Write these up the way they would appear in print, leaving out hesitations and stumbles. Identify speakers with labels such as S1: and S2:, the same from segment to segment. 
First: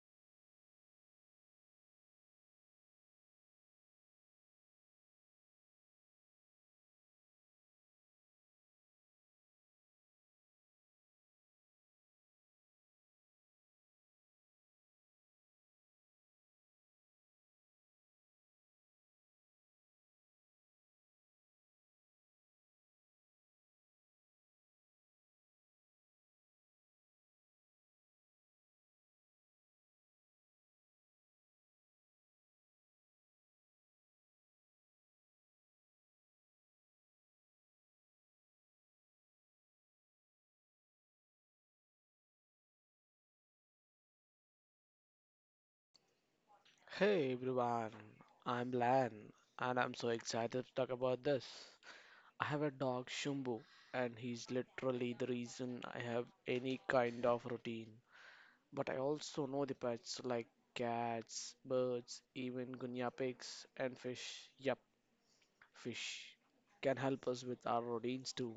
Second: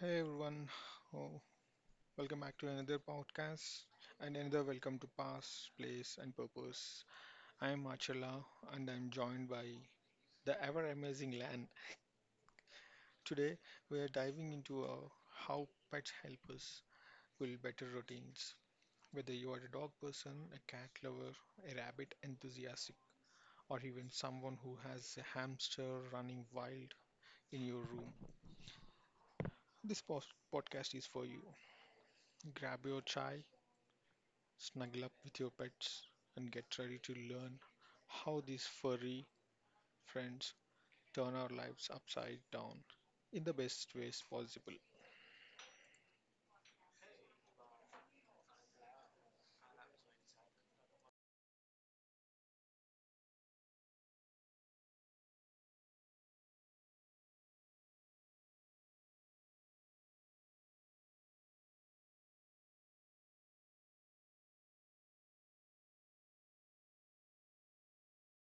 S1: Hey everyone, oh, welcome back to another podcast and another welcome to Past, Place and Purpose. I am Achala and I'm joined by the ever amazing Lan. Today we are diving into how pets help us build better routines. Whether you are a dog person, a cat lover, a rabbit enthusiastic, or even someone who has a hamster running wild in your room, this podcast is for you. Grab your chai, snuggle up with your pets, and get ready to learn how these furry friends turn our lives upside down in the best ways possible.
S2: Hey everyone, I'm Lan and I'm so excited to talk about this. I have a dog Shumbu and he's literally the reason I have any kind of routine. But I also know the pets like cats, birds, even guinea pigs and fish. Yep, fish can help us with our routines too.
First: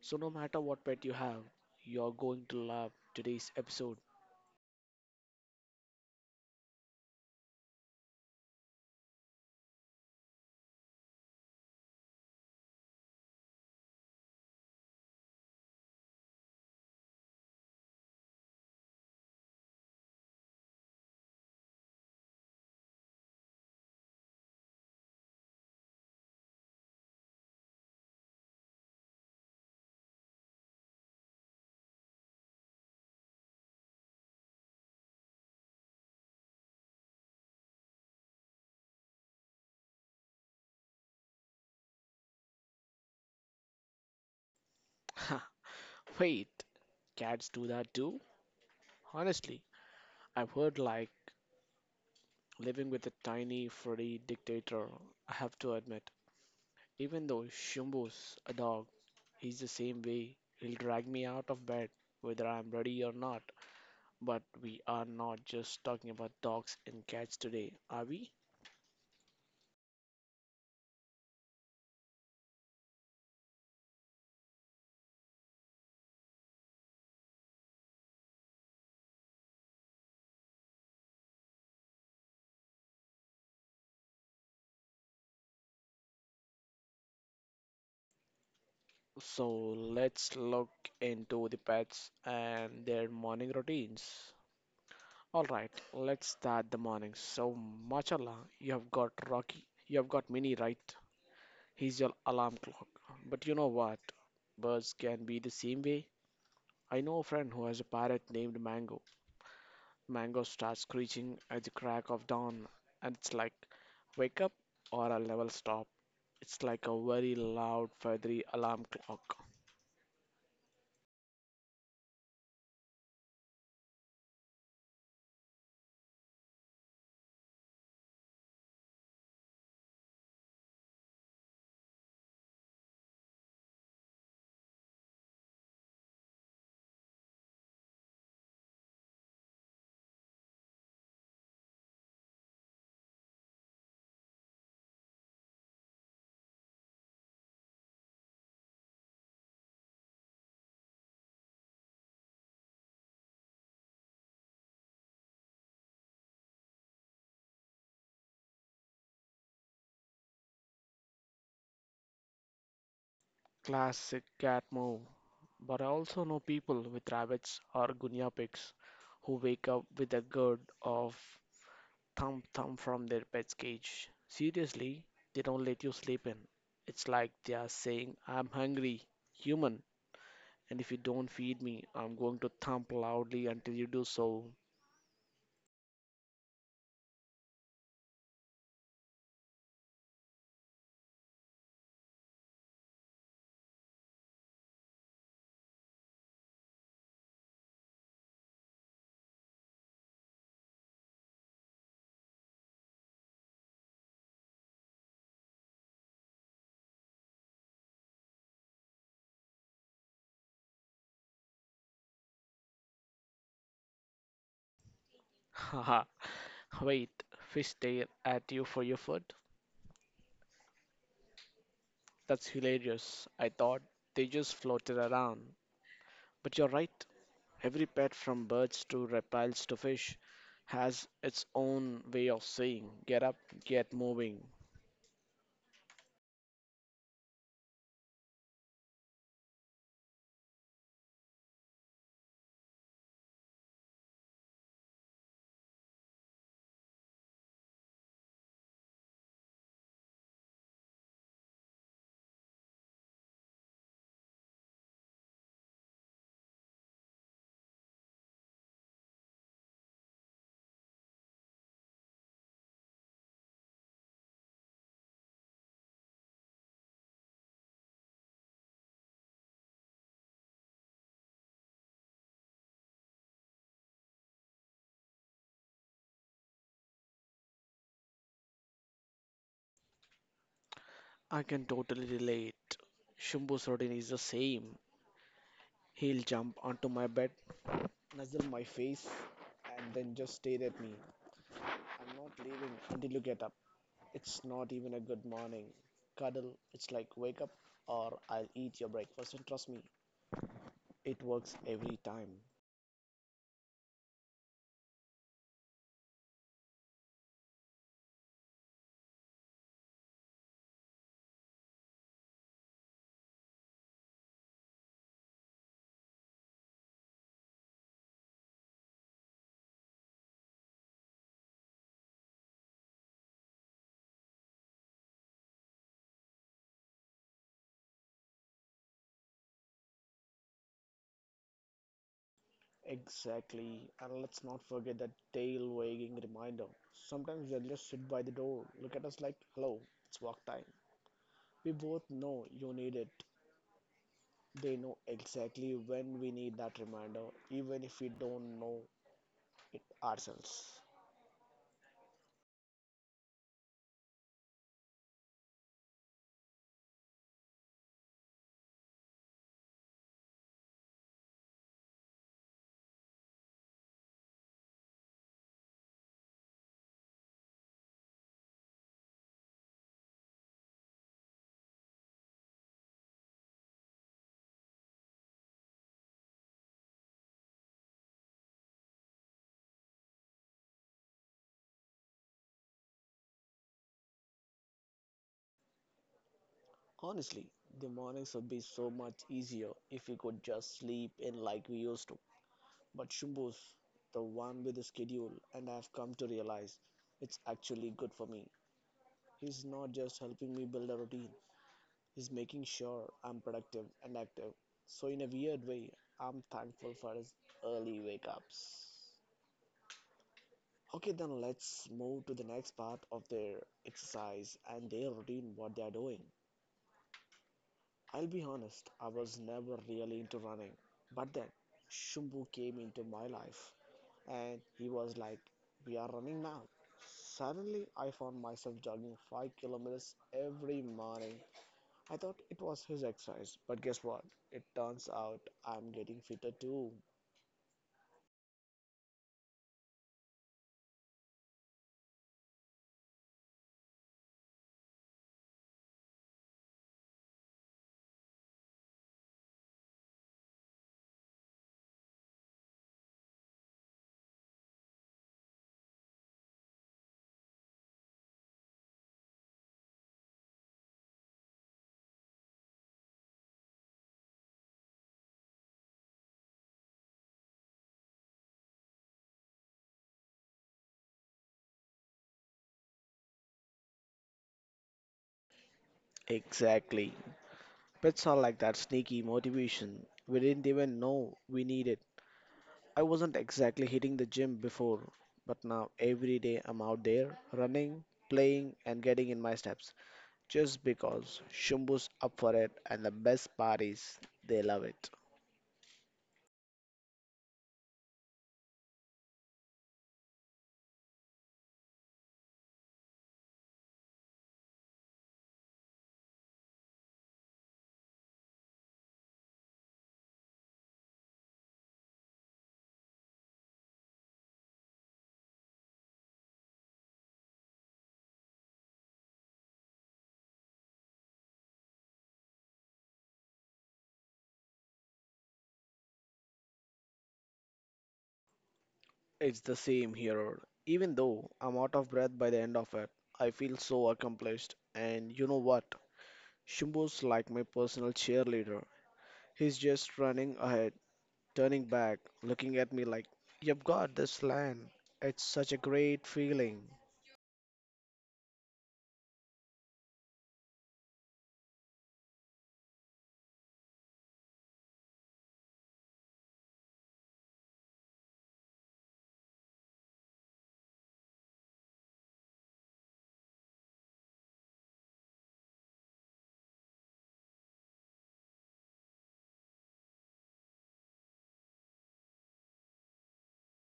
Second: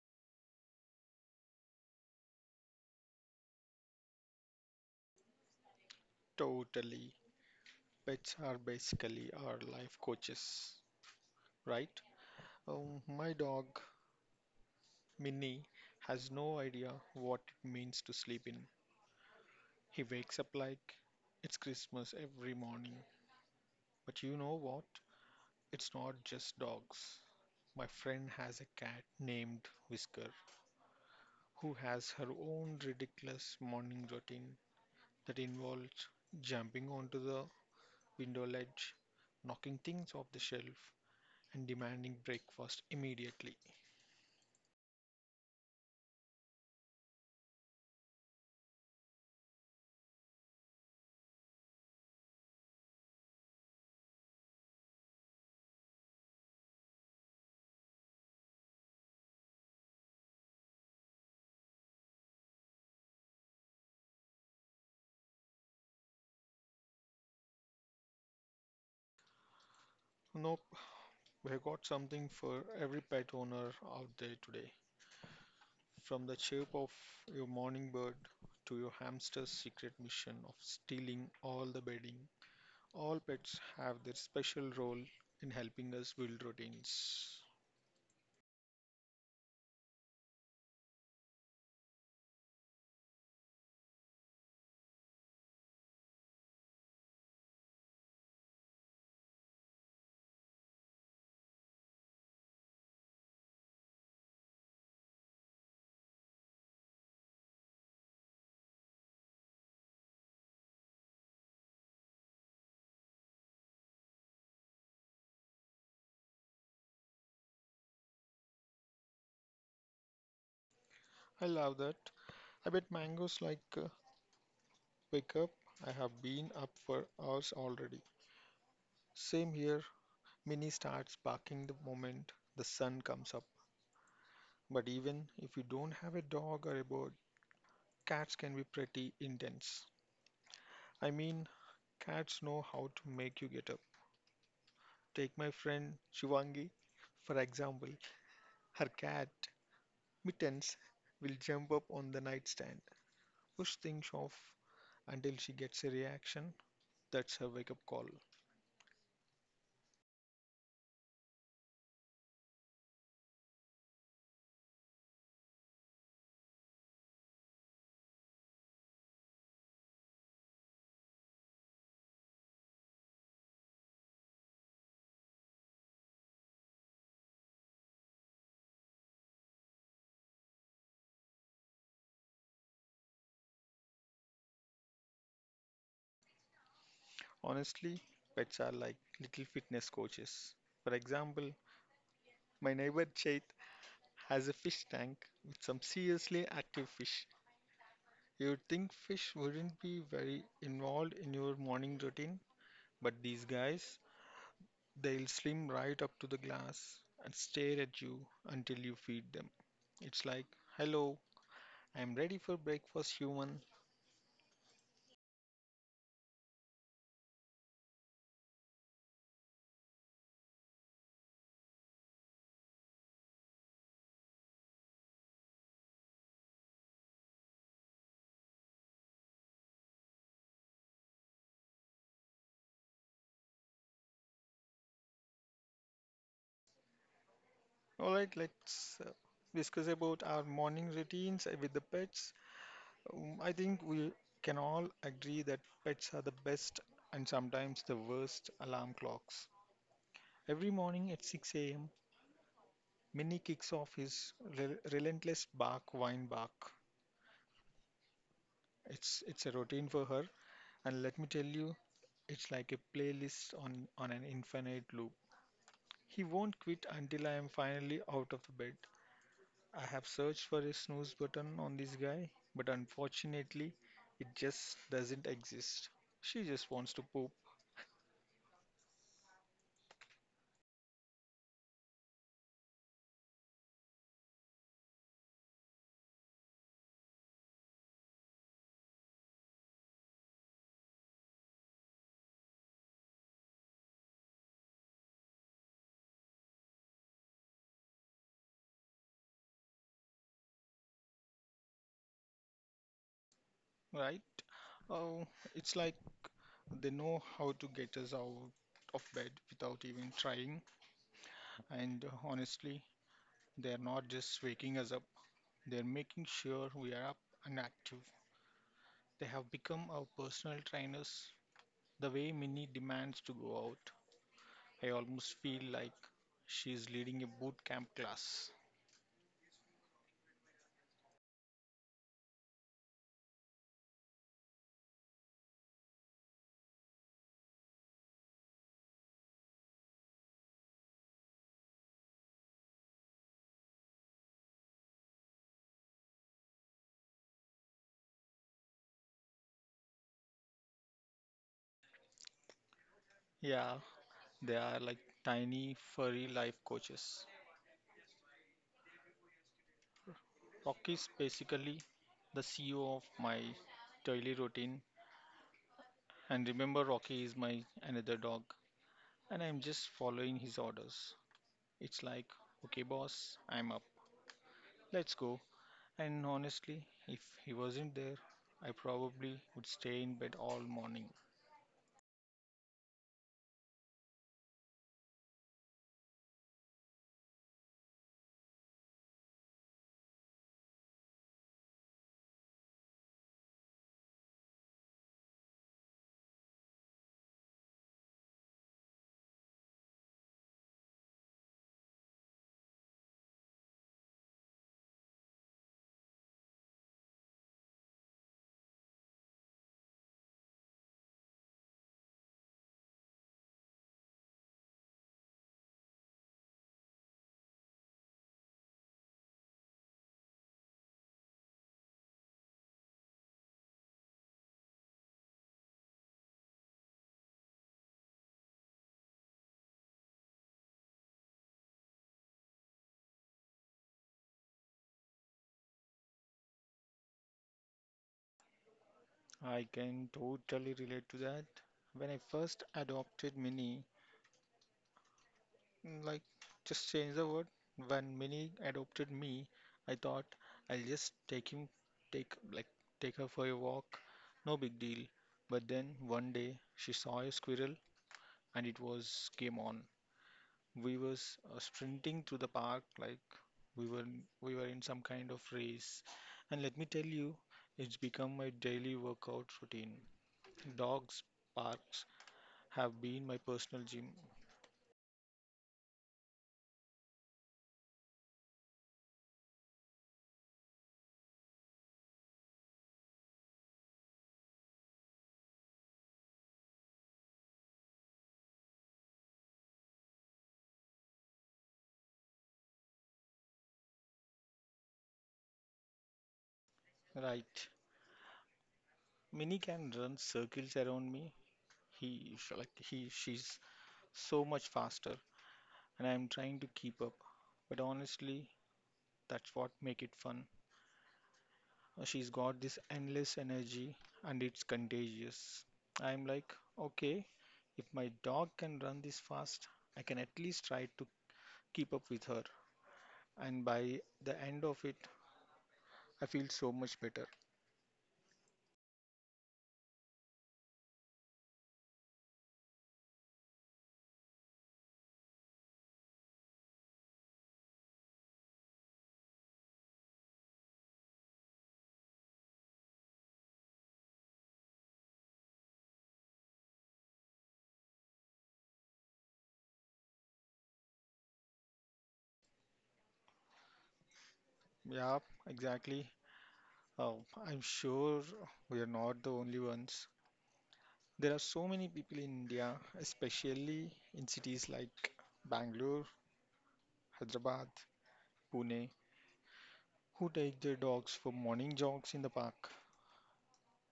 S2: So no matter what pet you have, you're going to love today's episode.
S1: Totally. Pets are basically our life coaches, right? My dog, Minnie, has no idea what it means to sleep in. He wakes up like it's Christmas every morning. But you know what? It's not just dogs. My friend has a cat named Whisker who has her own ridiculous morning routine that involves jumping onto the window ledge, knocking things off the shelf, and demanding breakfast immediately.
S2: Wait, cats do that too? Honestly, I've heard like Living with a tiny, furry dictator, I have to admit. Even though Shumbo's a dog, he's the same way. He'll drag me out of bed, whether I'm ready or not. But we are not just talking about dogs and cats today, are we?
S1: Nope, we've got something for every pet owner out there today. From the chirp of your morning bird to your hamster's secret mission of stealing all the bedding, all pets have their special role in helping us build routines.
S2: So let's look into the pets and their morning routines. All right, let's start the morning. So, mashallah, you have got Rocky. You have got Minnie, right? He's your alarm clock. But you know what? Birds can be the same way. I know a friend who has a parrot named Mango. Mango starts screeching at the crack of dawn, and it's like, wake up or I'll never stop. It's like a very loud, feathery alarm clock.
S1: I love that. I bet mangoes like wake up, I have been up for hours already. Same here, Minnie starts barking the moment the sun comes up. But even if you don't have a dog or a bird, cats can be pretty intense. I mean, cats know how to make you get up. Take my friend Shivangi, for example. Her cat, Mittens, will jump up on the nightstand, push things off until she gets a reaction. That's her wake up call.
S2: Classic cat move. But I also know people with rabbits or guinea pigs who wake up with a gurd of thump thump from their pet's cage. Seriously, they don't let you sleep in. It's like they are saying, I'm hungry, human, and if you don't feed me, I'm going to thump loudly until you do so.
S1: Honestly, pets are like little fitness coaches. For example, my neighbor Chait has a fish tank with some seriously active fish. You'd think fish wouldn't be very involved in your morning routine, but these guys, they'll swim right up to the glass and stare at you until you feed them. It's like, hello, I'm ready for breakfast, human.
S2: Haha, wait, fish stare at you for your food? That's hilarious. I thought they just floated around. But you're right, every pet from birds to reptiles to fish has its own way of saying, get up, get moving.
S1: Alright, let's discuss about our morning routines with the pets. I think we can all agree that pets are the best and sometimes the worst alarm clocks. Every morning at 6 a.m., Minnie kicks off his relentless bark, whine bark. It's a routine for her, and let me tell you, it's like a playlist on an infinite loop. He won't quit until I am finally out of the bed. I have searched for a snooze button on this guy, but unfortunately, it just doesn't exist. She just wants to poop,
S2: I can totally relate. Shambhu Sardin is the same. He'll jump onto my bed, nuzzle my face, and then just stare at me. I'm not leaving until you get up. It's not even a good morning. Cuddle, it's like wake up or I'll eat your breakfast, and trust me, it works every time.
S1: right? Oh, it's like they know how to get us out of bed without even trying. And honestly, they're not just waking us up, they're making sure we are up and active. They have become our personal trainers. The way Minnie demands to go out, I almost feel like she's leading a boot camp class.
S2: Exactly, and let's not forget that tail wagging reminder. Sometimes they'll just sit by the door, look at us like, hello, it's walk time. We both know you need it. They know exactly when we need that reminder, even if we don't know it ourselves.
S1: Yeah, they are like tiny, furry life coaches. Rocky is basically the CEO of my daily routine. And remember, Rocky is my another dog, and I'm just following his orders. It's like, okay, boss, I'm up. Let's go. And honestly, if he wasn't there, I probably would stay in bed all morning.
S2: Honestly, the mornings would be so much easier if we could just sleep in like we used to. But Shubhu's the one with the schedule, and I've come to realize it's actually good for me. He's not just helping me build a routine, he's making sure I'm productive and active. So, in a weird way, I'm thankful for his early wake ups. Okay, then let's move to the next part of their exercise and their routine, what they are doing. I'll be honest, I was never really into running. But then, Shumbu came into my life and he was like, we are running now. Suddenly, I found myself jogging 5 kilometers every morning. I thought it was his exercise, but guess what? It turns out I'm getting fitter too.
S1: I can totally relate to that. When I first adopted Minnie, like, just change the word. When Minnie adopted me, I thought I'll just take him, take like, take her for a walk. No big deal. But then one day she saw a squirrel and it was game on. We was sprinting through the park like we were we were in some kind of race. And let me tell you, it's become my daily workout routine. Dogs parks have been my personal gym.
S2: Exactly. Pets are like that sneaky motivation. We didn't even know we needed. I wasn't exactly hitting the gym before, but now every day I'm out there running, playing, and getting in my steps just because Shumbu's up for it, and the best part is they love it.
S1: Right. Minnie can run circles around me. He sh- like he she's so much faster and I'm trying to keep up. But honestly, that's what make it fun. She's got this endless energy and it's contagious. I'm like, okay, if my dog can run this fast, I can at least try to keep up with her. And by the end of it, I feel so much better.
S2: It's the same here. Even though I'm out of breath by the end of it, I feel so accomplished. And you know what? Shumbu's like my personal cheerleader. He's just running ahead, turning back, looking at me like, you've got this land. It's such a great feeling.
S1: Yeah, exactly. Oh, I'm sure we are not the only ones. There are so many people in India, especially in cities like Bangalore, Hyderabad, Pune, who take their dogs for morning jogs in the park.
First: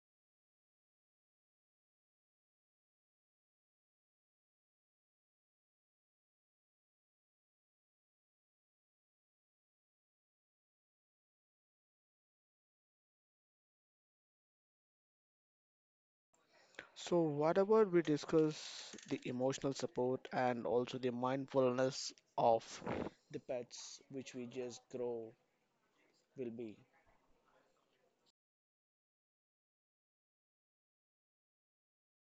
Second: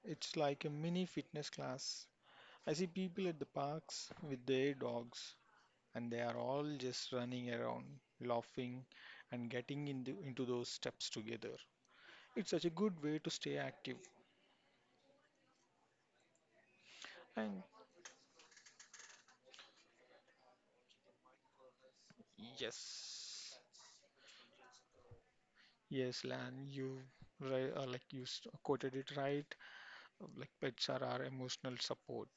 S1: It's like a mini fitness class. I see people at the parks with their dogs, and they are all just running around, laughing, and getting in the, into those steps together. It's such a good way to stay active.
S2: So, what
S1: And
S2: about we discuss the emotional support and also the mindfulness of the
S1: yes,
S2: pets which we just grow
S1: yes,
S2: will
S1: Lan,
S2: be.
S1: you like you quoted it right. Like pets are our emotional support.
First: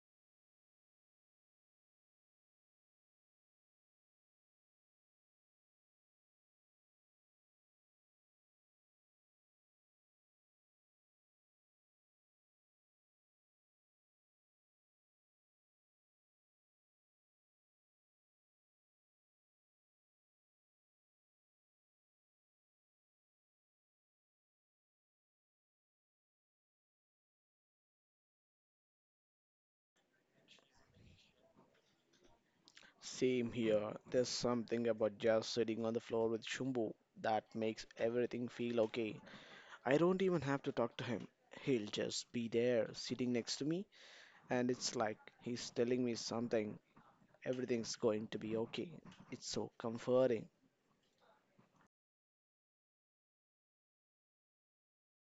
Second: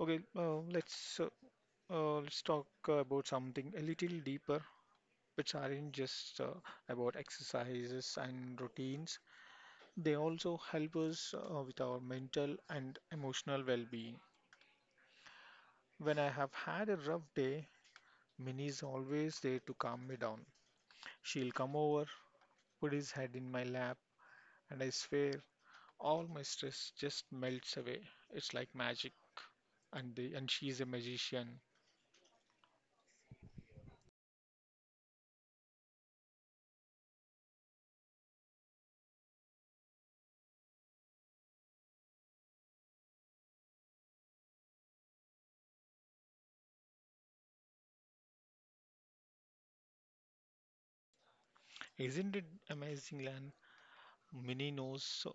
S1: Okay, let's talk about something a little deeper, which aren't just about exercises and routines, they also help us with our mental and emotional well being. When I have had a rough day, Minnie is always there to calm me down. She'll come over, put his head in my lap, and I swear all my stress just melts away. It's like magic. And, the, and she's a magician.
S2: Same here? There's something about just sitting on the floor with Shumbu that makes everything feel okay. I don't even have to talk to him. He'll just be there sitting next to me, and it's like he's telling me something. Everything's going to be okay. It's so comforting.
S1: Isn't it amazing, Lan? Minnie knows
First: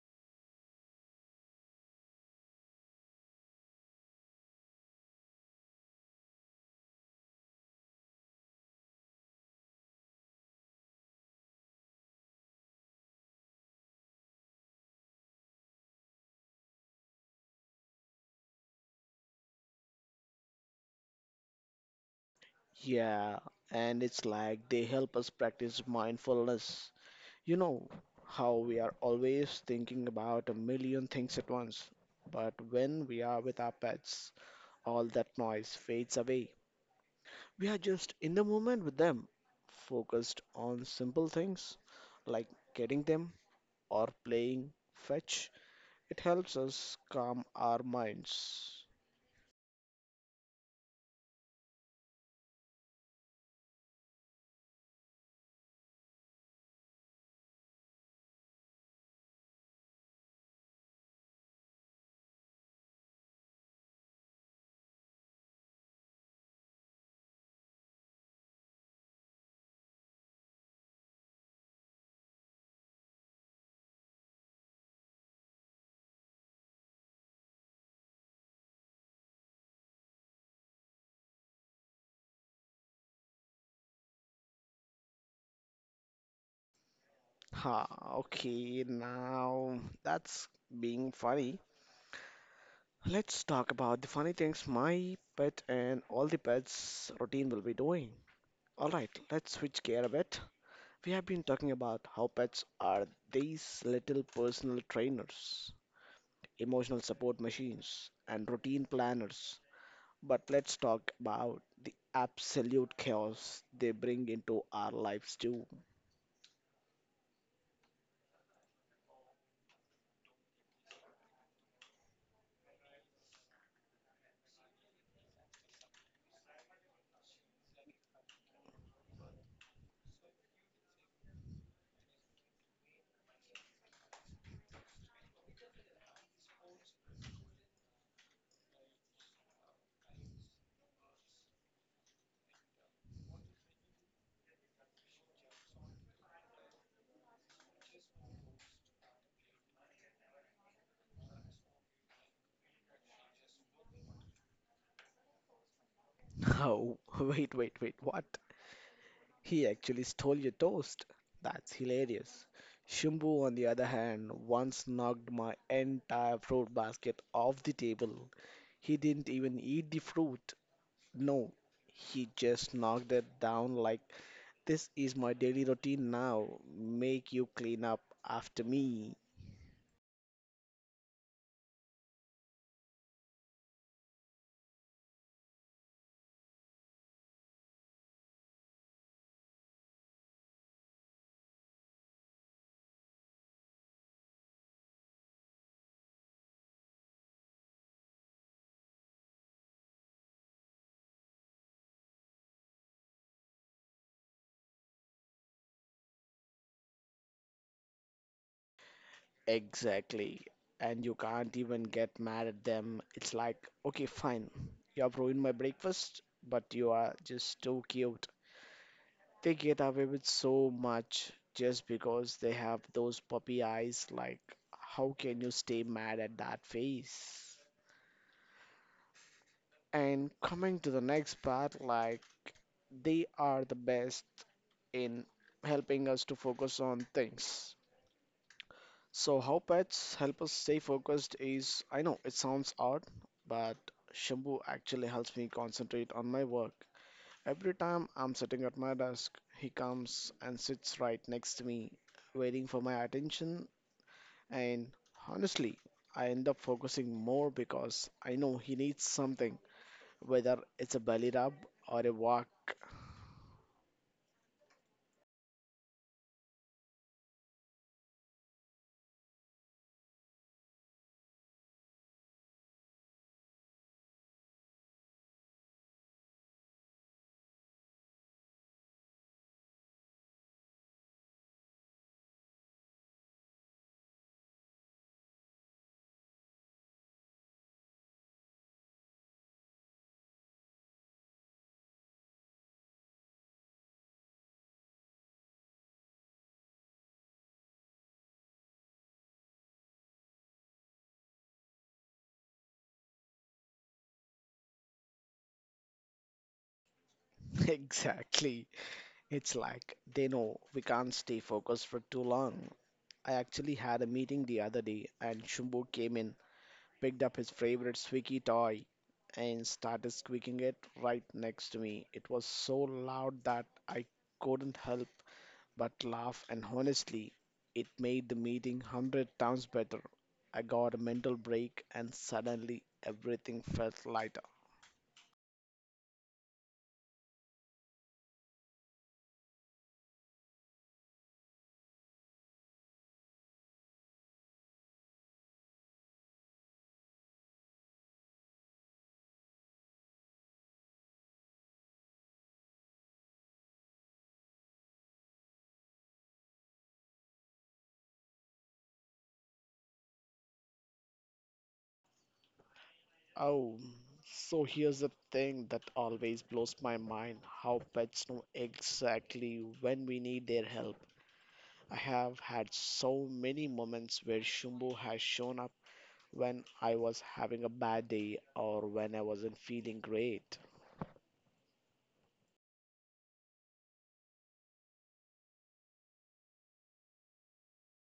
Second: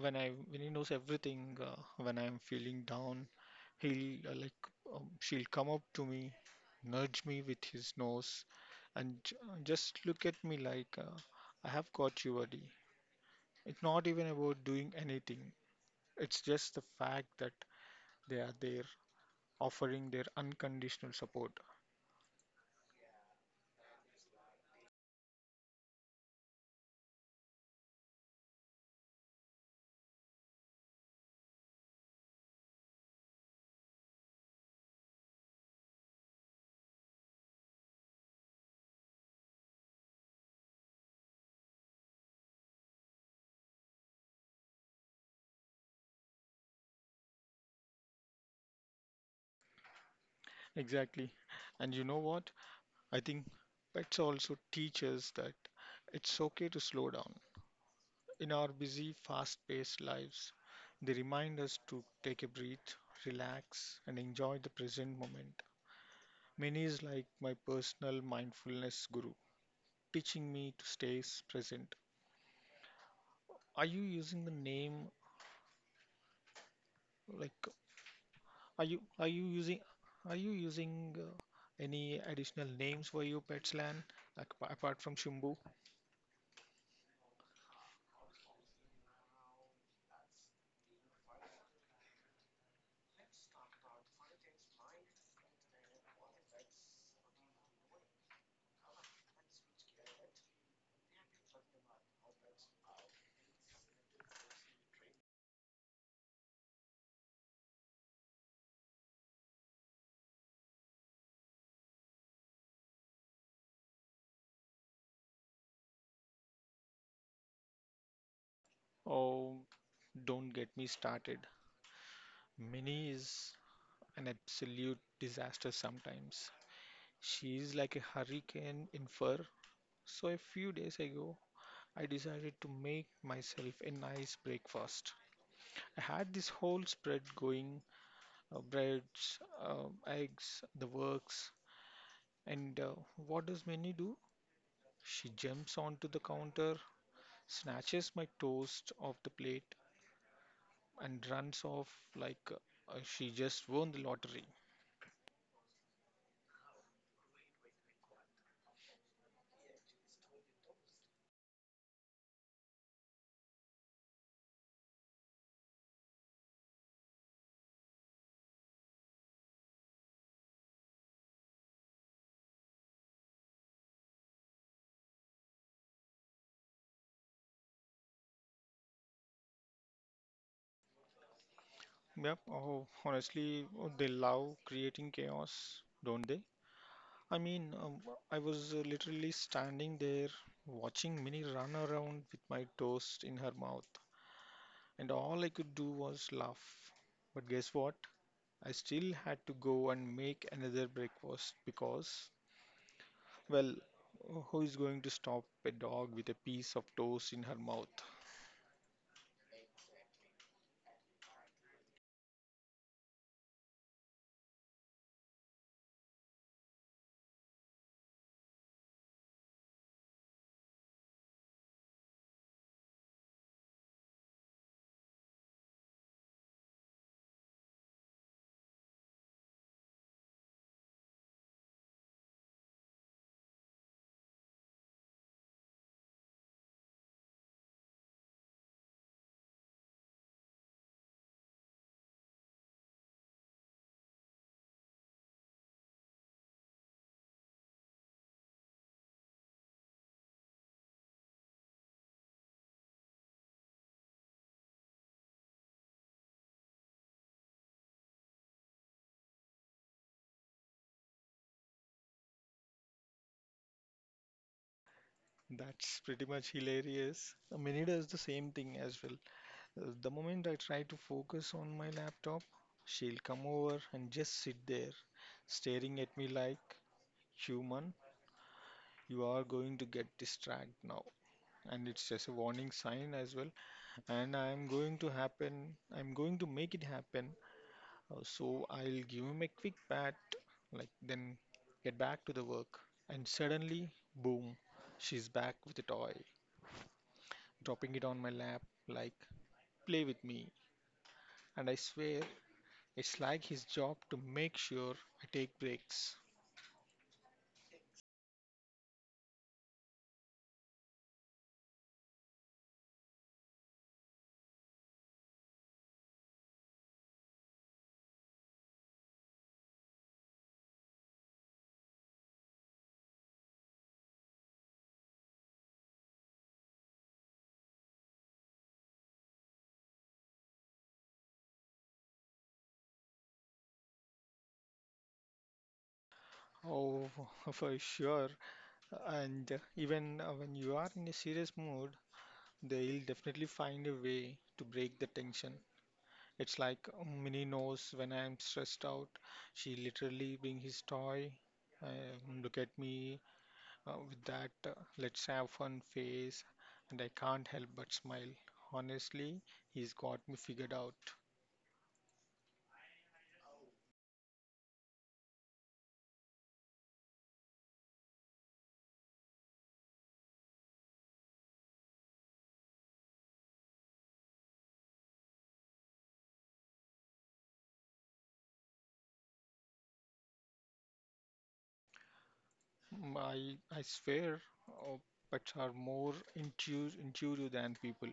S1: when I when he knows everything, when I'm feeling down, he'll like she'll come up to me, nudge me with his nose, and just look at me like I have got you, buddy. It's not even about doing anything. It's just the fact that they are there, offering their unconditional support.
S2: Yeah, and it's like they help us practice mindfulness. You know how we are always thinking about a million things at once, but when we are with our pets, all that noise fades away. We are just in the moment with them, focused on simple things like getting them or playing fetch. It helps us calm our minds.
S1: Exactly. And you know what? I think pets also teach us that it's okay to slow down. In our busy, fast paced lives, they remind us to take a breath, relax, and enjoy the present moment. Many is like my personal mindfulness guru, teaching me to stay present. Are you using the name like are you are you using are you using uh, any additional names for your pets land like apart from Shumbu?
S2: Ha, okay, now that's being funny. Let's talk about the funny things my pet and all the pets' routine will be doing. Alright, let's switch gear a bit. We have been talking about how pets are these little personal trainers, emotional support machines, and routine planners. But let's talk about the absolute chaos they bring into our lives too.
S1: Oh, don't get me started. Mini is an absolute disaster sometimes. She's like a hurricane in fur. So a few days ago, I decided to make myself a nice breakfast. I had this whole spread going, breads, eggs, the works. And what does Minnie do? She jumps onto the counter, snatches my toast off the plate, and runs off like she just won the lottery.
S2: Oh, wait, wait, wait, what? He actually stole your toast. That's hilarious. Shimbu, on the other hand, once knocked my entire fruit basket off the table. He didn't even eat the fruit. No, he just knocked it down like, this is my daily routine now. Make you clean up after me.
S1: Yep. Oh, honestly, they love creating chaos, don't they? I mean, I was literally standing there watching Minnie run around with my toast in her mouth, and all I could do was laugh. But guess what? I still had to go and make another breakfast because, well, who is going to stop a dog with a piece of toast in her mouth?
S2: Exactly. And you can't even get mad at them. It's like, okay, fine. You have ruined my breakfast, but you are just too cute. They get away with so much just because they have those puppy eyes. Like, how can you stay mad at that face? And coming to the next part, like, they are the best in helping us to focus on things. So, how pets help us stay focused is I know it sounds odd, but Shambhu actually helps me concentrate on my work. Every time I'm sitting at my desk, he comes and sits right next to me, waiting for my attention. And honestly, I end up focusing more because I know he needs something, whether it's a belly rub or a walk.
S1: That's pretty much hilarious. Minnie does the same thing as well. The moment I try to focus on my laptop, she'll come over and just sit there, staring at me like, human, you are going to get distracted now. And it's just a warning sign as well. And I'm going to happen, I'm going to make it happen. So I'll give him a quick pat, like, then get back to the work. And suddenly, boom, she's back with a toy, dropping it on my lap, like, play with me. And I swear it's like his job to make sure I take breaks.
S2: Exactly. It's like they know we can't stay focused for too long. I actually had a meeting the other day and Shumbo came in, picked up his favorite squeaky toy and started squeaking it right next to me. It was so loud that I couldn't help but laugh, and honestly, it made the meeting 100 times better. I got a mental break, and suddenly everything felt lighter.
S1: Oh, for sure. And even when you are in a serious mood, they'll definitely find a way to break the tension. It's like Minnie knows when I am stressed out. She literally bring his toy. Look at me with that let's have fun face, and I can't help but smile. Honestly, he's got me figured out.
S2: Oh, so here's the thing that always blows my mind: how pets know exactly when we need their help. I have had so many moments where Shumbo has shown up when I was having a bad day or when I wasn't feeling great.
S1: I swear, uh, pets are more intuitive than people.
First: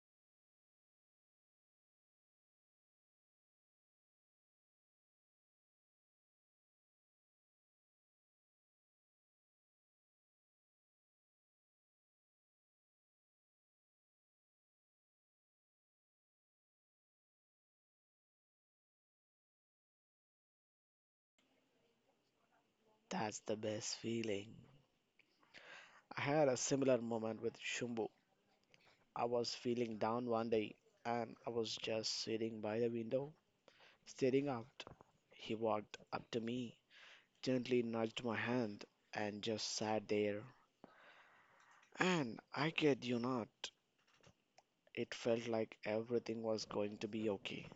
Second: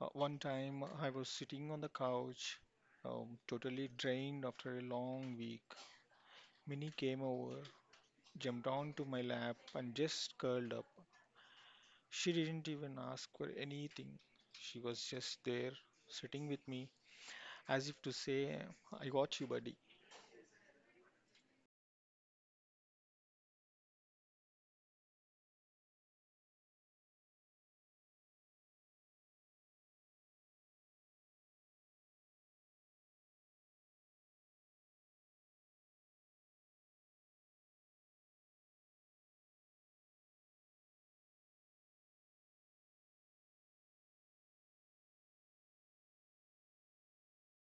S1: One time, I was sitting on the couch, totally drained after a long week. Minnie came over, jumped onto my lap, and just curled up. She didn't even ask for anything. She was just there, sitting with me, as if to say, "I got you, buddy."
S2: That's the best feeling. I had a similar moment with Shumbu. I was feeling down one day and I was just sitting by the window, staring out. He walked up to me, gently nudged my hand, and just sat there. And I kid you not, it felt like everything was going to be okay.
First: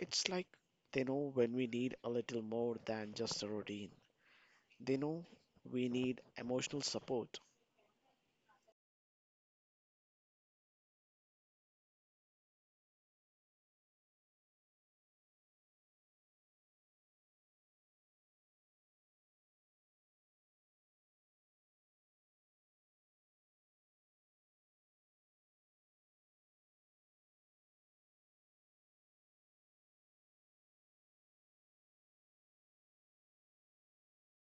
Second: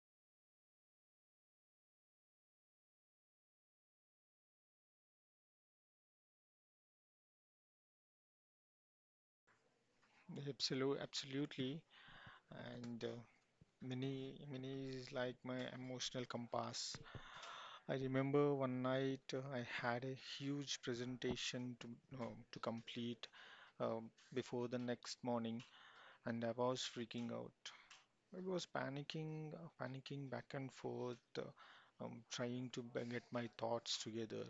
S2: It's like they know when we need a little more than just a routine. They know we need emotional support.
S1: Absolutely, absolutely, and. Mini is like my emotional compass. I remember one night I had a huge presentation to complete before the next morning, and I was freaking out. I was panicking, panicking back and forth, trying to get my thoughts together.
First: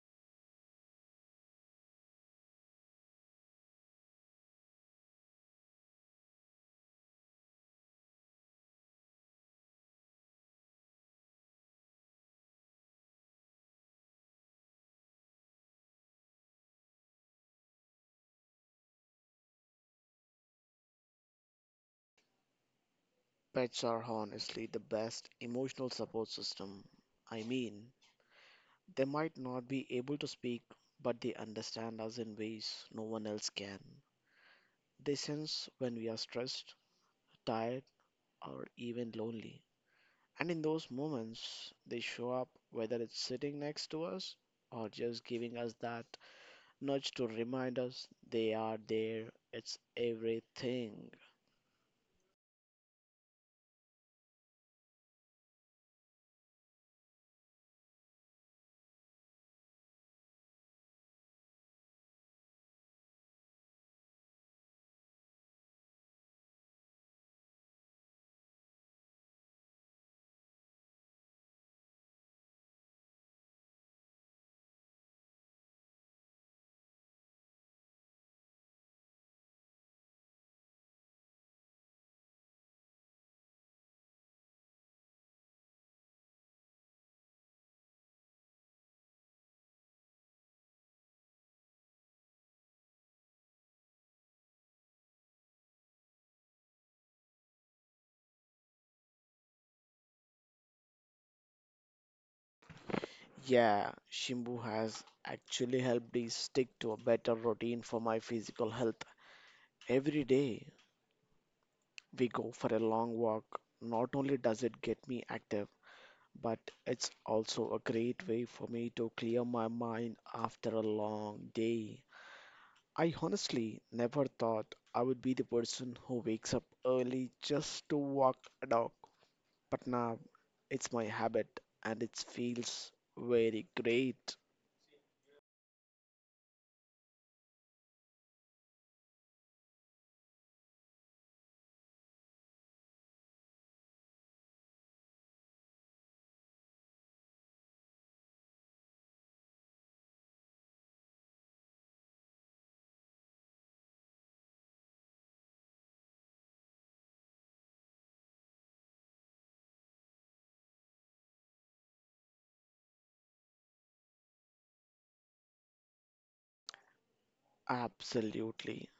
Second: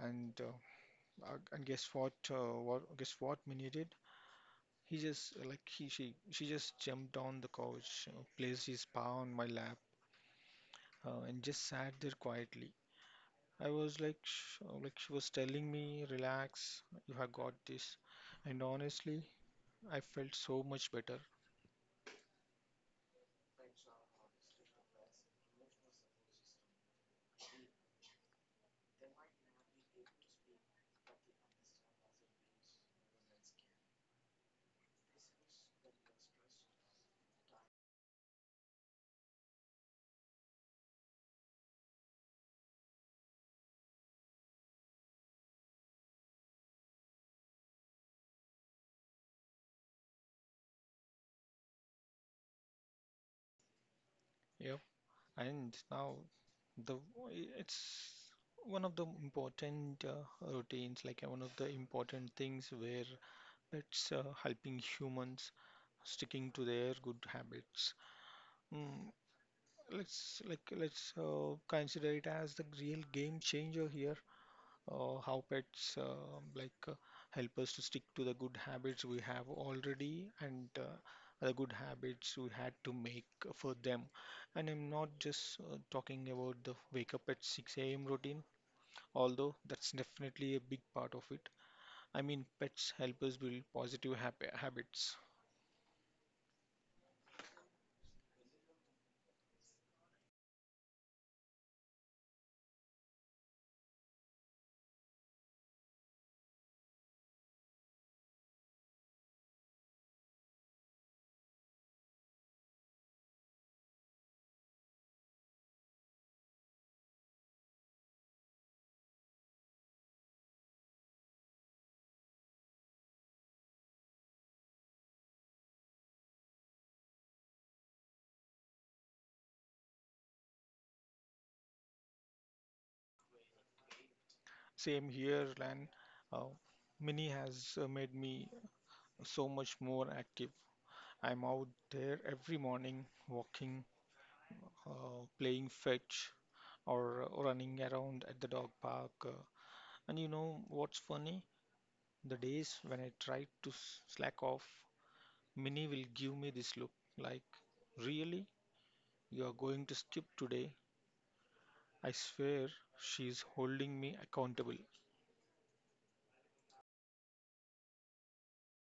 S1: And guess what Minnie did? He just like he she just jumped on the couch, placed his paw on my lap, and just sat there quietly. I was like, sh like she was telling me, relax, you have got this. And honestly, I felt so much better.
S2: Pets are honestly the best emotional support system. I mean, they might not be able to speak, but they understand us in ways no one else can. They sense when we are stressed, tired, or even lonely. And in those moments, they show up, whether it's sitting next to us or just giving us that nudge to remind us they are there. It's everything.
S1: Yep. And now the it's one of the important routines, like one of the important things where it's helping humans sticking to their good habits. Mm, let's consider it as the real game changer here. How pets help us to stick to the good habits we have already, and the good habits we had to make for them. And I'm not just talking about the wake up at 6 a.m. routine, although that's definitely a big part of it. I mean, pets help us build positive habits.
S2: Yeah, Shimbu has actually helped me stick to a better routine for my physical health. Every day we go for a long walk. Not only does it get me active, but it's also a great way for me to clear my mind after a long day. I honestly never thought I would be the person who wakes up early just to walk a dog, but now it's my habit and it feels very great.
S1: Same here, Lan. Uh, Mini has made me so much more active. I'm out there every morning walking, playing fetch, or running around at the dog park. And you know what's funny? The days when I tried to slack off, Minnie will give me this look like, "Really? You are going to skip today?" I swear she is holding me accountable.
S2: Absolutely.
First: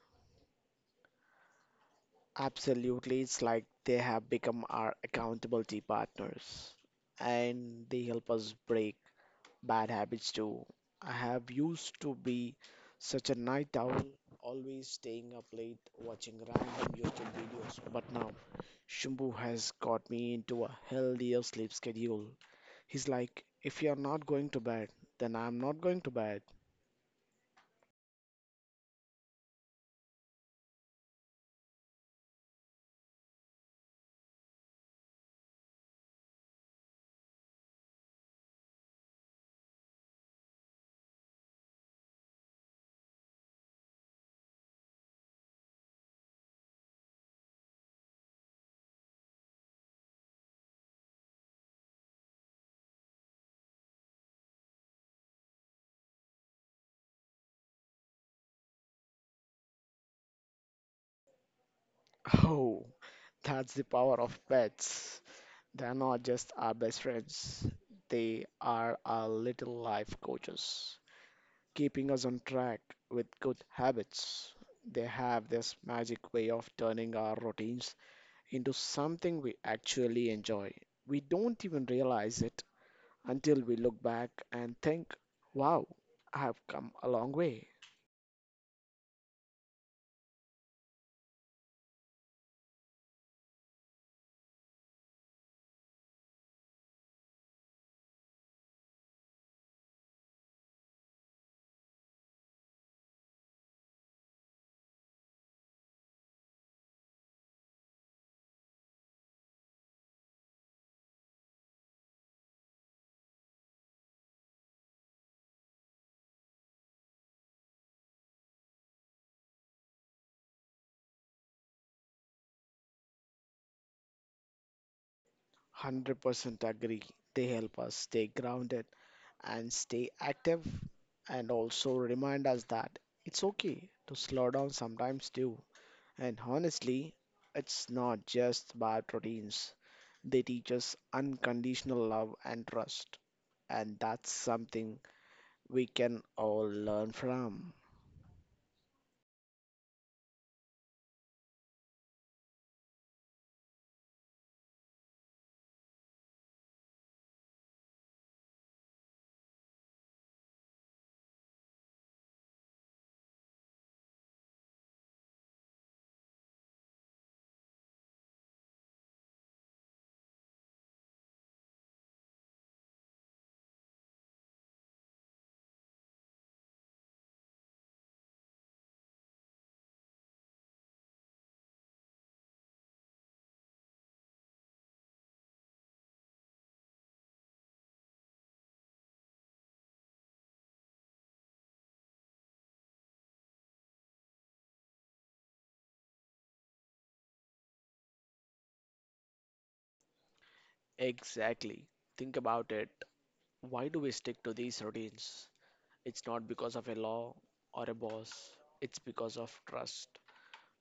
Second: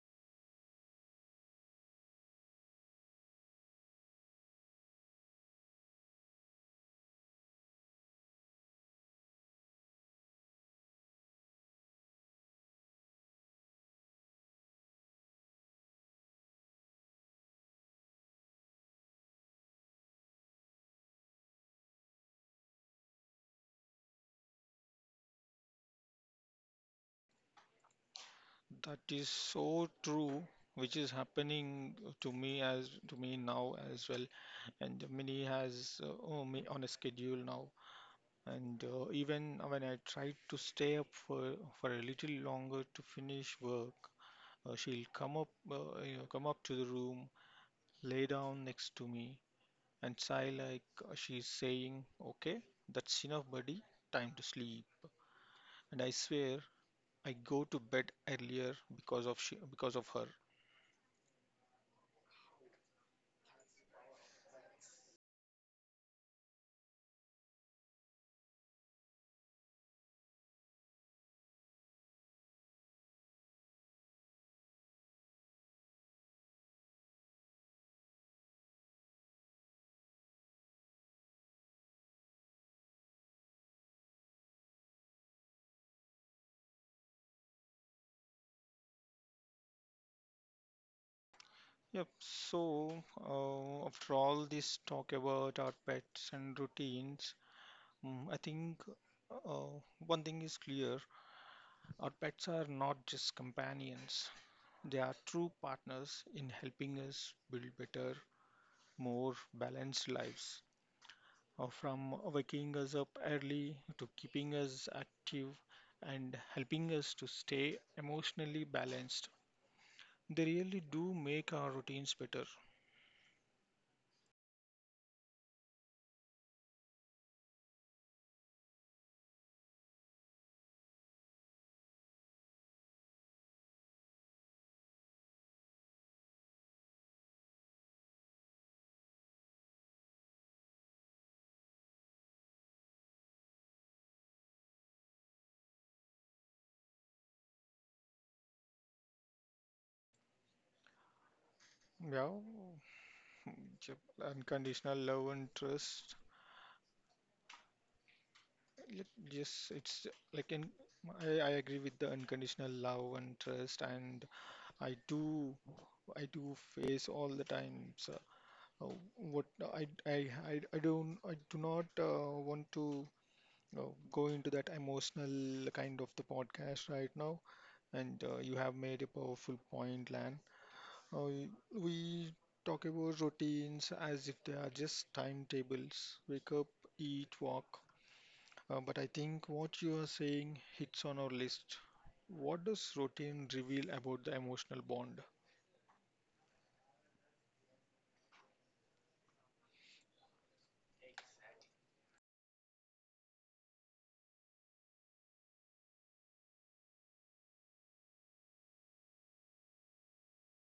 S2: Absolutely, it's like they have become our accountability partners and they help us break bad habits too. I have used to be such a night owl, always staying up late watching random YouTube videos, but now Shumbu has got me into a healthier sleep schedule. He's like, if you're not going to bed, then I'm not going to bed.
S1: That is so true, which is happening to me now as well. And Minnie has oh, me on a schedule now. And even when I try to stay up for a little longer to finish work, she'll come up, come up to the room, lay down next to me, and sigh like she's saying, "Okay, that's enough, buddy. Time to sleep." And I swear, I go to bed earlier because of her.
S2: Oh, that's the power of pets. They are not just our best friends, they are our little life coaches, keeping us on track with good habits. They have this magic way of turning our routines into something we actually enjoy. We don't even realize it until we look back and think, wow, I have come a long way.
S1: Yep. So, after all this talk about our pets and routines, I think uh, one thing is clear. Our pets are not just companions, they are true partners in helping us build better, more balanced lives. From waking us up early to keeping us active and helping us to stay emotionally balanced, they really do make our routines better.
S2: 100% agree. They help us stay grounded and stay active and also remind us that it's okay to slow down sometimes too. And honestly, it's not just about routines. They teach us unconditional love and trust. And that's something we can all learn from.
S1: Yeah, yep, unconditional love and trust. Yep. Yes, it's like I agree with the unconditional love and trust, and I do I do face all the times uh, what I do not want to, you know, go into that emotional kind of the podcast right now. And you have made a powerful point, Lan. Uh, we talk about routines as if they are just timetables. Wake up, eat, walk, but I think what you are saying hits on our list. What does routine reveal about the emotional bond?
S2: Exactly. Think about it. Why do we stick to these routines? It's not because of a law or a boss, it's because of trust.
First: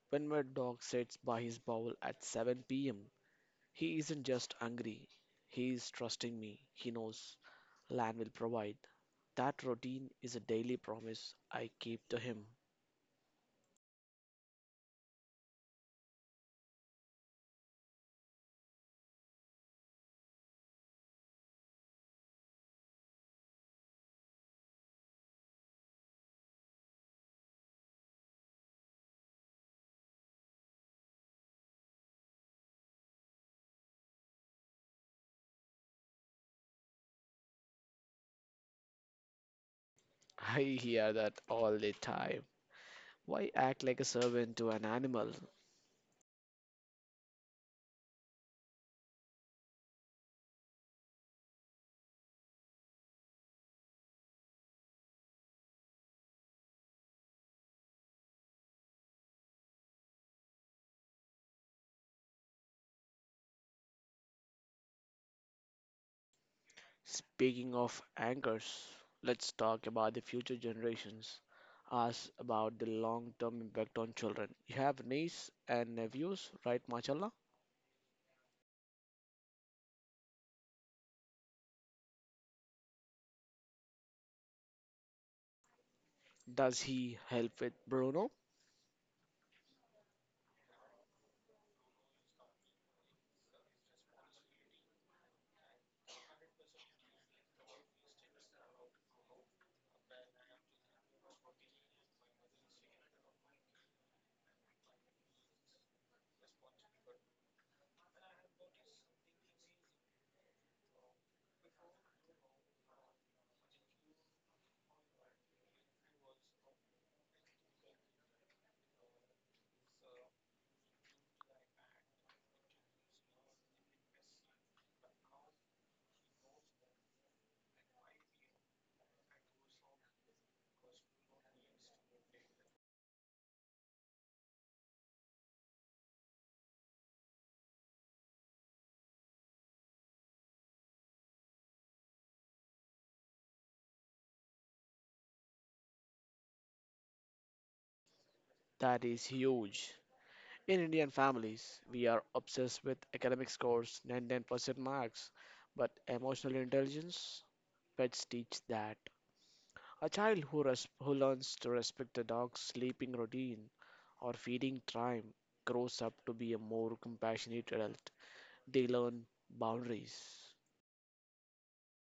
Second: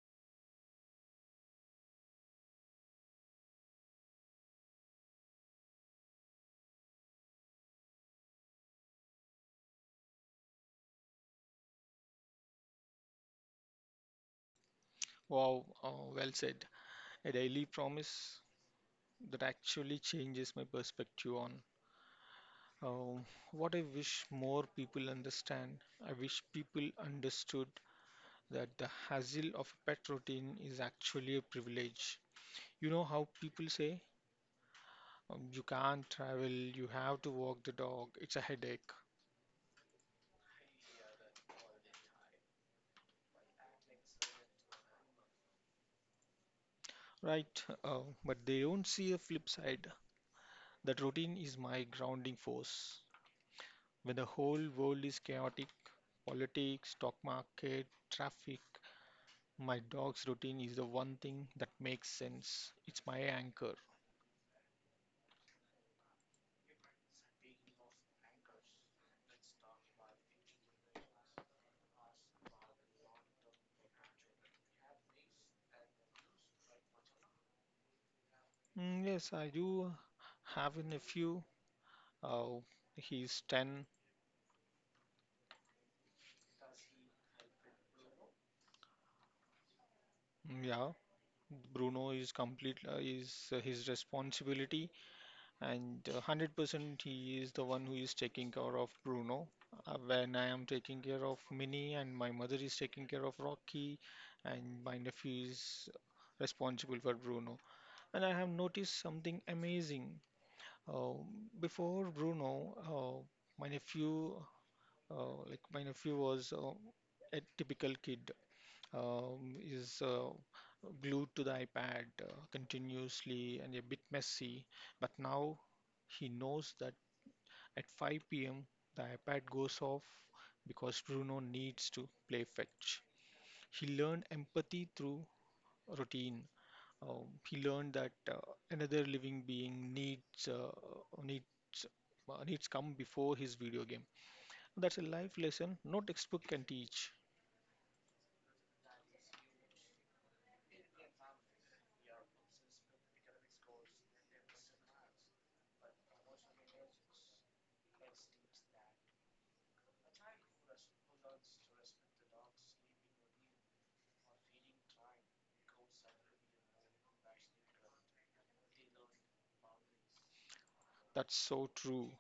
S2: When my dog sits by his bowl at 7 p.m., he isn't just angry, he is trusting me. He knows land will provide. That routine is a daily promise I keep to him.
S1: Wow, well said. A daily promise that actually changes my perspective on um, what I wish more people understand. I wish people understood that the hassle of a pet routine is actually a privilege. You know how people say, "You can't travel, you have to walk the dog, it's a headache."
S2: I hear that all the time. Why act like a servant to an animal?
S1: Right, but they don't see the flip side. That routine is my grounding force. When the whole world is chaotic, politics, stock market, traffic, my dog's routine is the one thing that makes sense. It's my anchor.
S2: Speaking of anchors, let's talk about the future generations. Ask about the long term impact on children. You have niece and nephews, right, Machallah?
S1: Yes, I do have a nephew. Uh, he's 10.
S2: Does he help with Bruno?
S1: Yeah, Bruno is his responsibility. And 100% he is the one who is taking care of Bruno. When I am taking care of Minnie, and my mother is taking care of Rocky, and my nephew is responsible for Bruno. And I have noticed something amazing. Uh, Before Bruno, my nephew, my nephew was a typical kid, is glued to the iPad continuously and a bit messy. But now he knows that at 5 p.m. the iPad goes off because Bruno needs to play fetch. He learned empathy through routine. He learned that another living being needs needs come before his video game. That's a life lesson no textbook can teach.
S2: That is huge. In Indian families, we are obsessed with academic scores, 99% marks, but emotional intelligence, pets teach that. A child who, who learns to respect the dog's sleeping routine or feeding time grows up to be a more compassionate adult. They learn boundaries.
S1: That's so true.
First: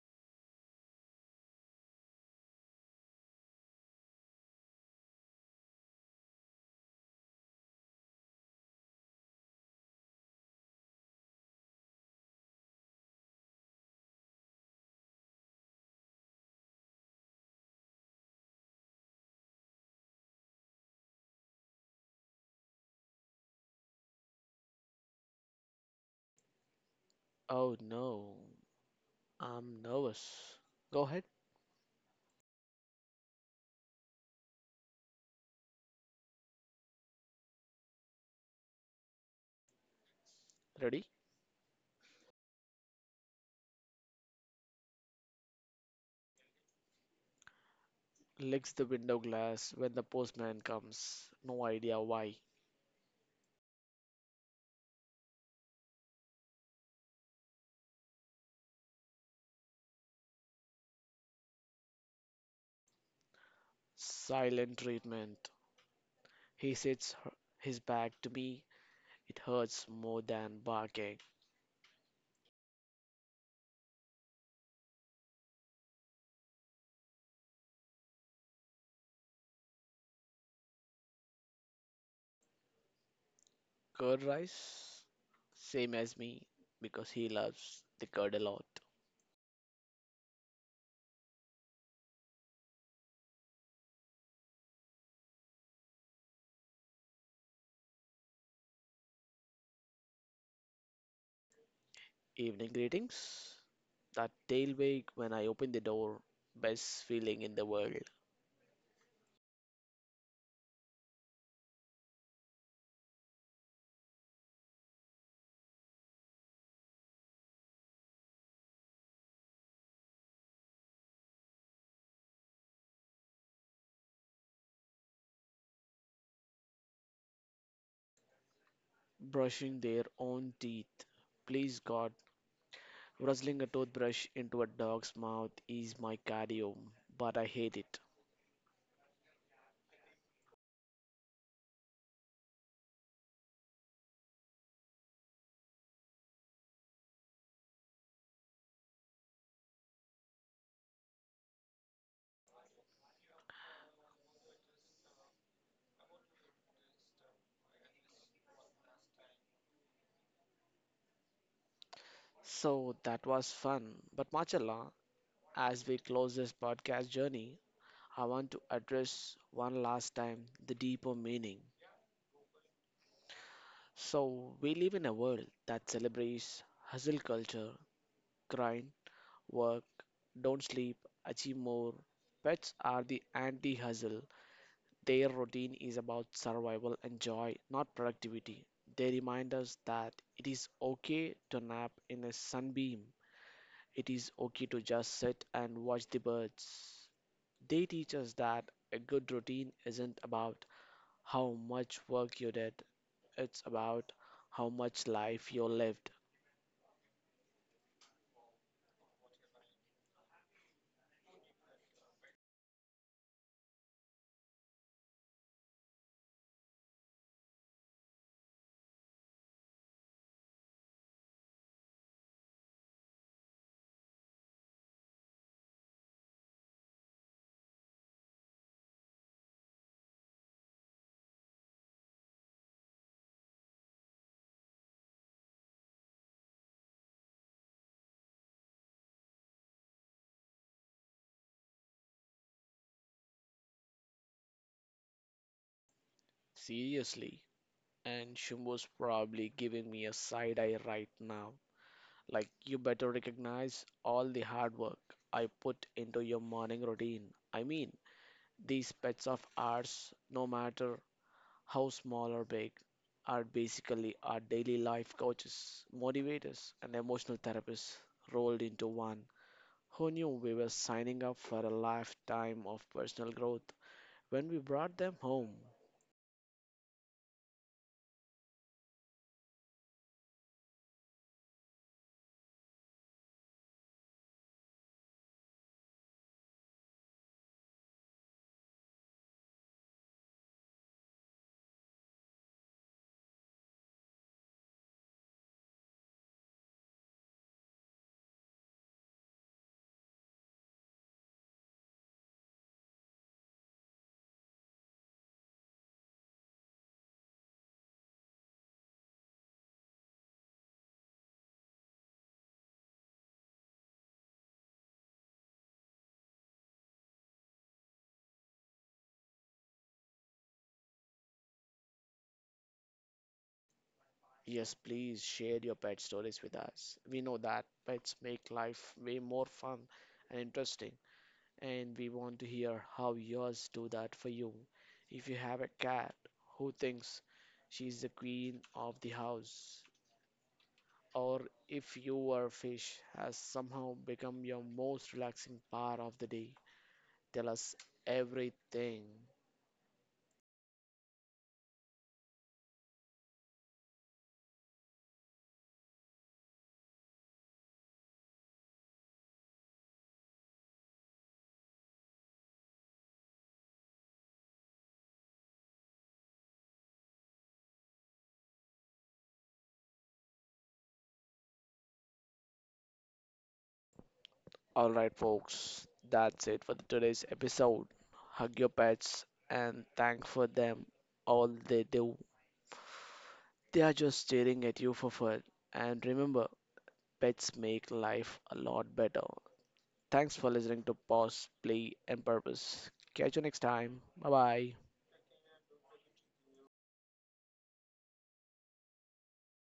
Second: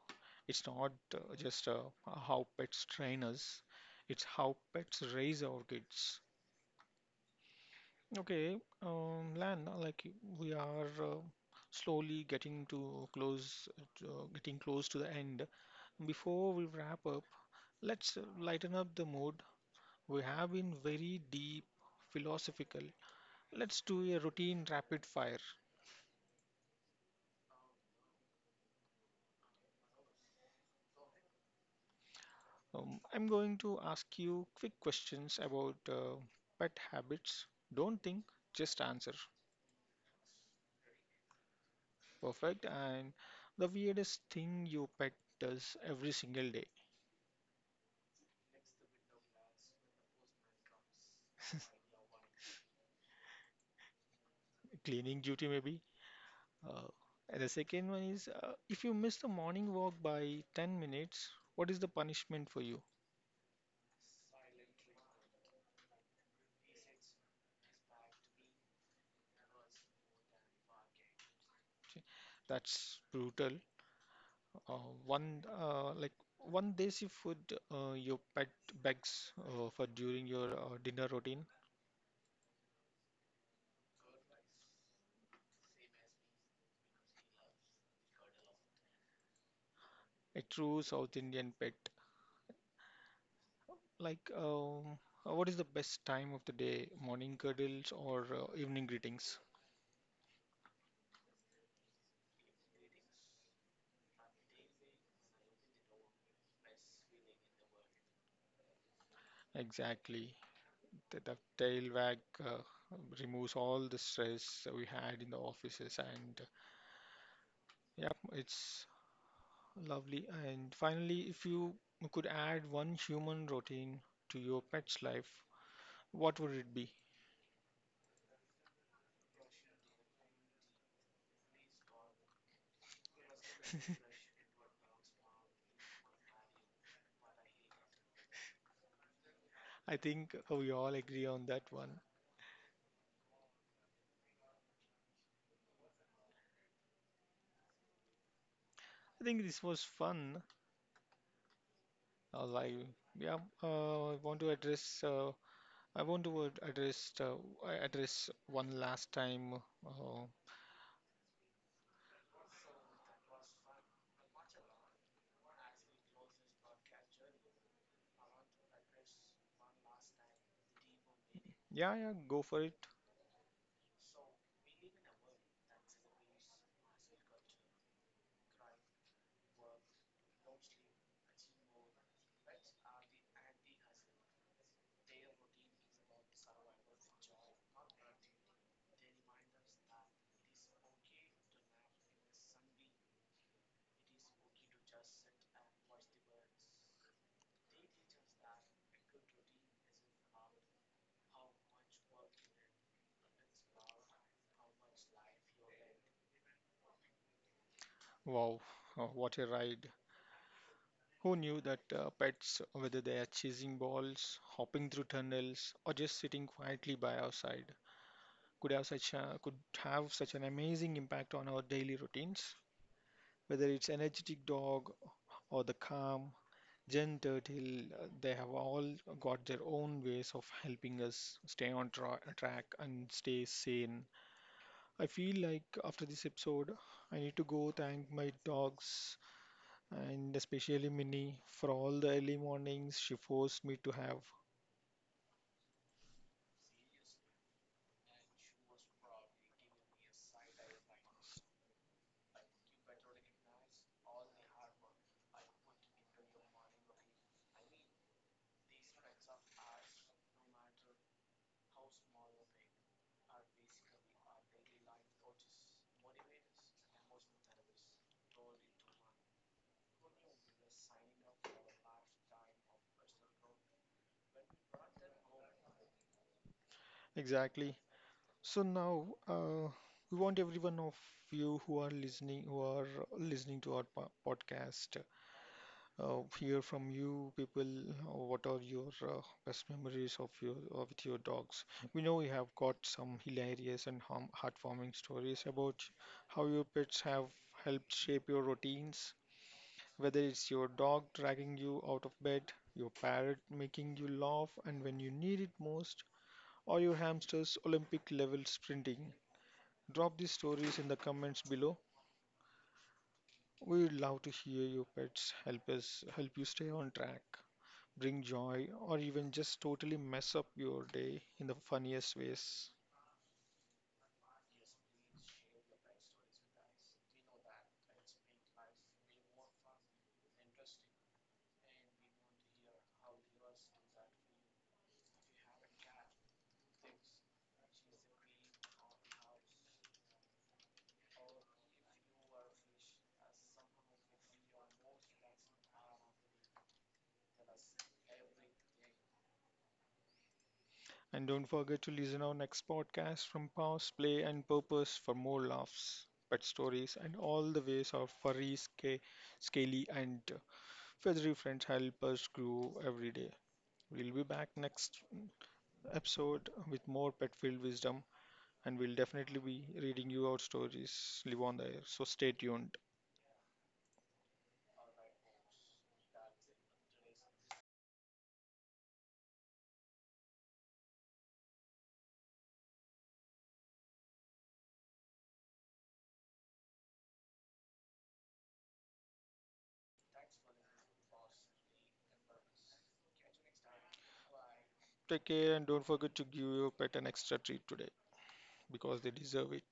S1: It's not just how pets train us, it's how pets raise our kids. Okay, Lan, we are slowly getting close to the end. Before we wrap up, let's lighten up the mood. We have been very deep, philosophical. Let's do a routine rapid fire.
S2: Oh no, I'm nervous. Go ahead,
S1: I'm going to ask you quick questions about pet habits. Don't think, just answer.
S2: ready?
S1: Perfect. And the weirdest thing your pet does every single day,
S2: Licks the window glass when the postman comes. No idea why.
S1: cleaning duty maybe. Uh, and the second one is, if you miss the morning walk by 10 minutes, what is the punishment for you?
S2: Silent treatment. He sits his back to me. It hurts more than barking.
S1: Okay, that's brutal. Uh, one uh, like one desi food your pet begs for during your dinner routine.
S2: Curd rice, same as me, because he loves the curd a lot.
S1: A true South Indian pet. Like, what is the best time of the day? Morning cuddles or evening greetings?
S2: Evening greetings. That tail wag when I open the door, best feeling in the world.
S1: Exactly. The tail wag uh, removes all the stress we had in the offices, and yeah, it's lovely. And finally, if you could add one human routine to your pet's life, what would it be?
S2: Brushing their own teeth. Please God, wrestling a toothbrush into a dog's mouth is my cardio, but I hate it.
S1: I think we all agree on that one. I think this was fun. Uh, like, yeah, I want to address I want to ad- address I address one last time. Uh,
S2: So that was fun. But Machala, as we close this podcast journey, I want to address one last time the deeper meaning.
S1: yeah, yeah, go for it.
S2: So, we live in a world that celebrates hustle culture, grind, work, don't sleep, achieve more. Pets are the anti hustle. Their routine is about survival and joy, not productivity. They remind us that it is okay to nap in a sunbeam, it is okay to just sit and watch the birds. They teach us that a good routine isn't about how much work you did, it's about how much life you lived.
S1: Wow, what a ride! Who knew that pets, whether they are chasing balls, hopping through tunnels, or just sitting quietly by our side, could have such an amazing impact on our daily routines? Whether it's energetic dog or the calm, gentle till they have all got their own ways of helping us stay on track and stay sane. I feel like after this episode, I need to go thank my dogs, and especially Minnie, for all the early mornings she forced me to have.
S2: Seriously. And Shumbo's probably giving me a side eye right now. Like, you better recognize all the hard work I put into your morning routine. I mean, these pets of ours, no matter how small or big, are basically our daily life coaches, motivators, and emotional therapists rolled into one. Who knew we were signing up for a lifetime of personal growth when we brought them home?
S1: Exactly. So now, we want every one of you who are listening to our podcast, hear from you people, what are your, best memories of your, with your dogs. We know you have got some hilarious and heartwarming stories about how your pets have helped shape your routines, whether it's your dog dragging you out of bed, your parrot making you laugh and when you need it most, or your hamster's olympic level sprinting. Drop these stories in the comments below. We would love to hear your pets help us help you stay on track, bring joy, or even just totally mess up your day in the funniest ways.
S2: Yes, please share your pet stories with us. We know that pets make life way more fun and interesting, and we want to hear how yours do that for you. If you have a cat who thinks she's the queen of the house, or if your fish has somehow become your most relaxing part of the day, tell us everything.
S1: And don't forget to listen our next podcast from Pause, Play, and Purpose for more laughs, pet stories, and all the ways our furry, scaly, and feathery friends help us grow every day. We'll be back next episode with more pet filled wisdom, and we'll definitely be reading you out stories live on the air. So stay tuned.
S2: All right, folks, that's it for today's episode. Hug your pets and thank for them all they do. They are just staring at you for fun. And remember, pets make life a lot better. Thanks for listening to Pause, Play, and Purpose. Catch you next time. Bye bye.
S1: Take care, and don't forget to give your pet an extra treat today, because they deserve it.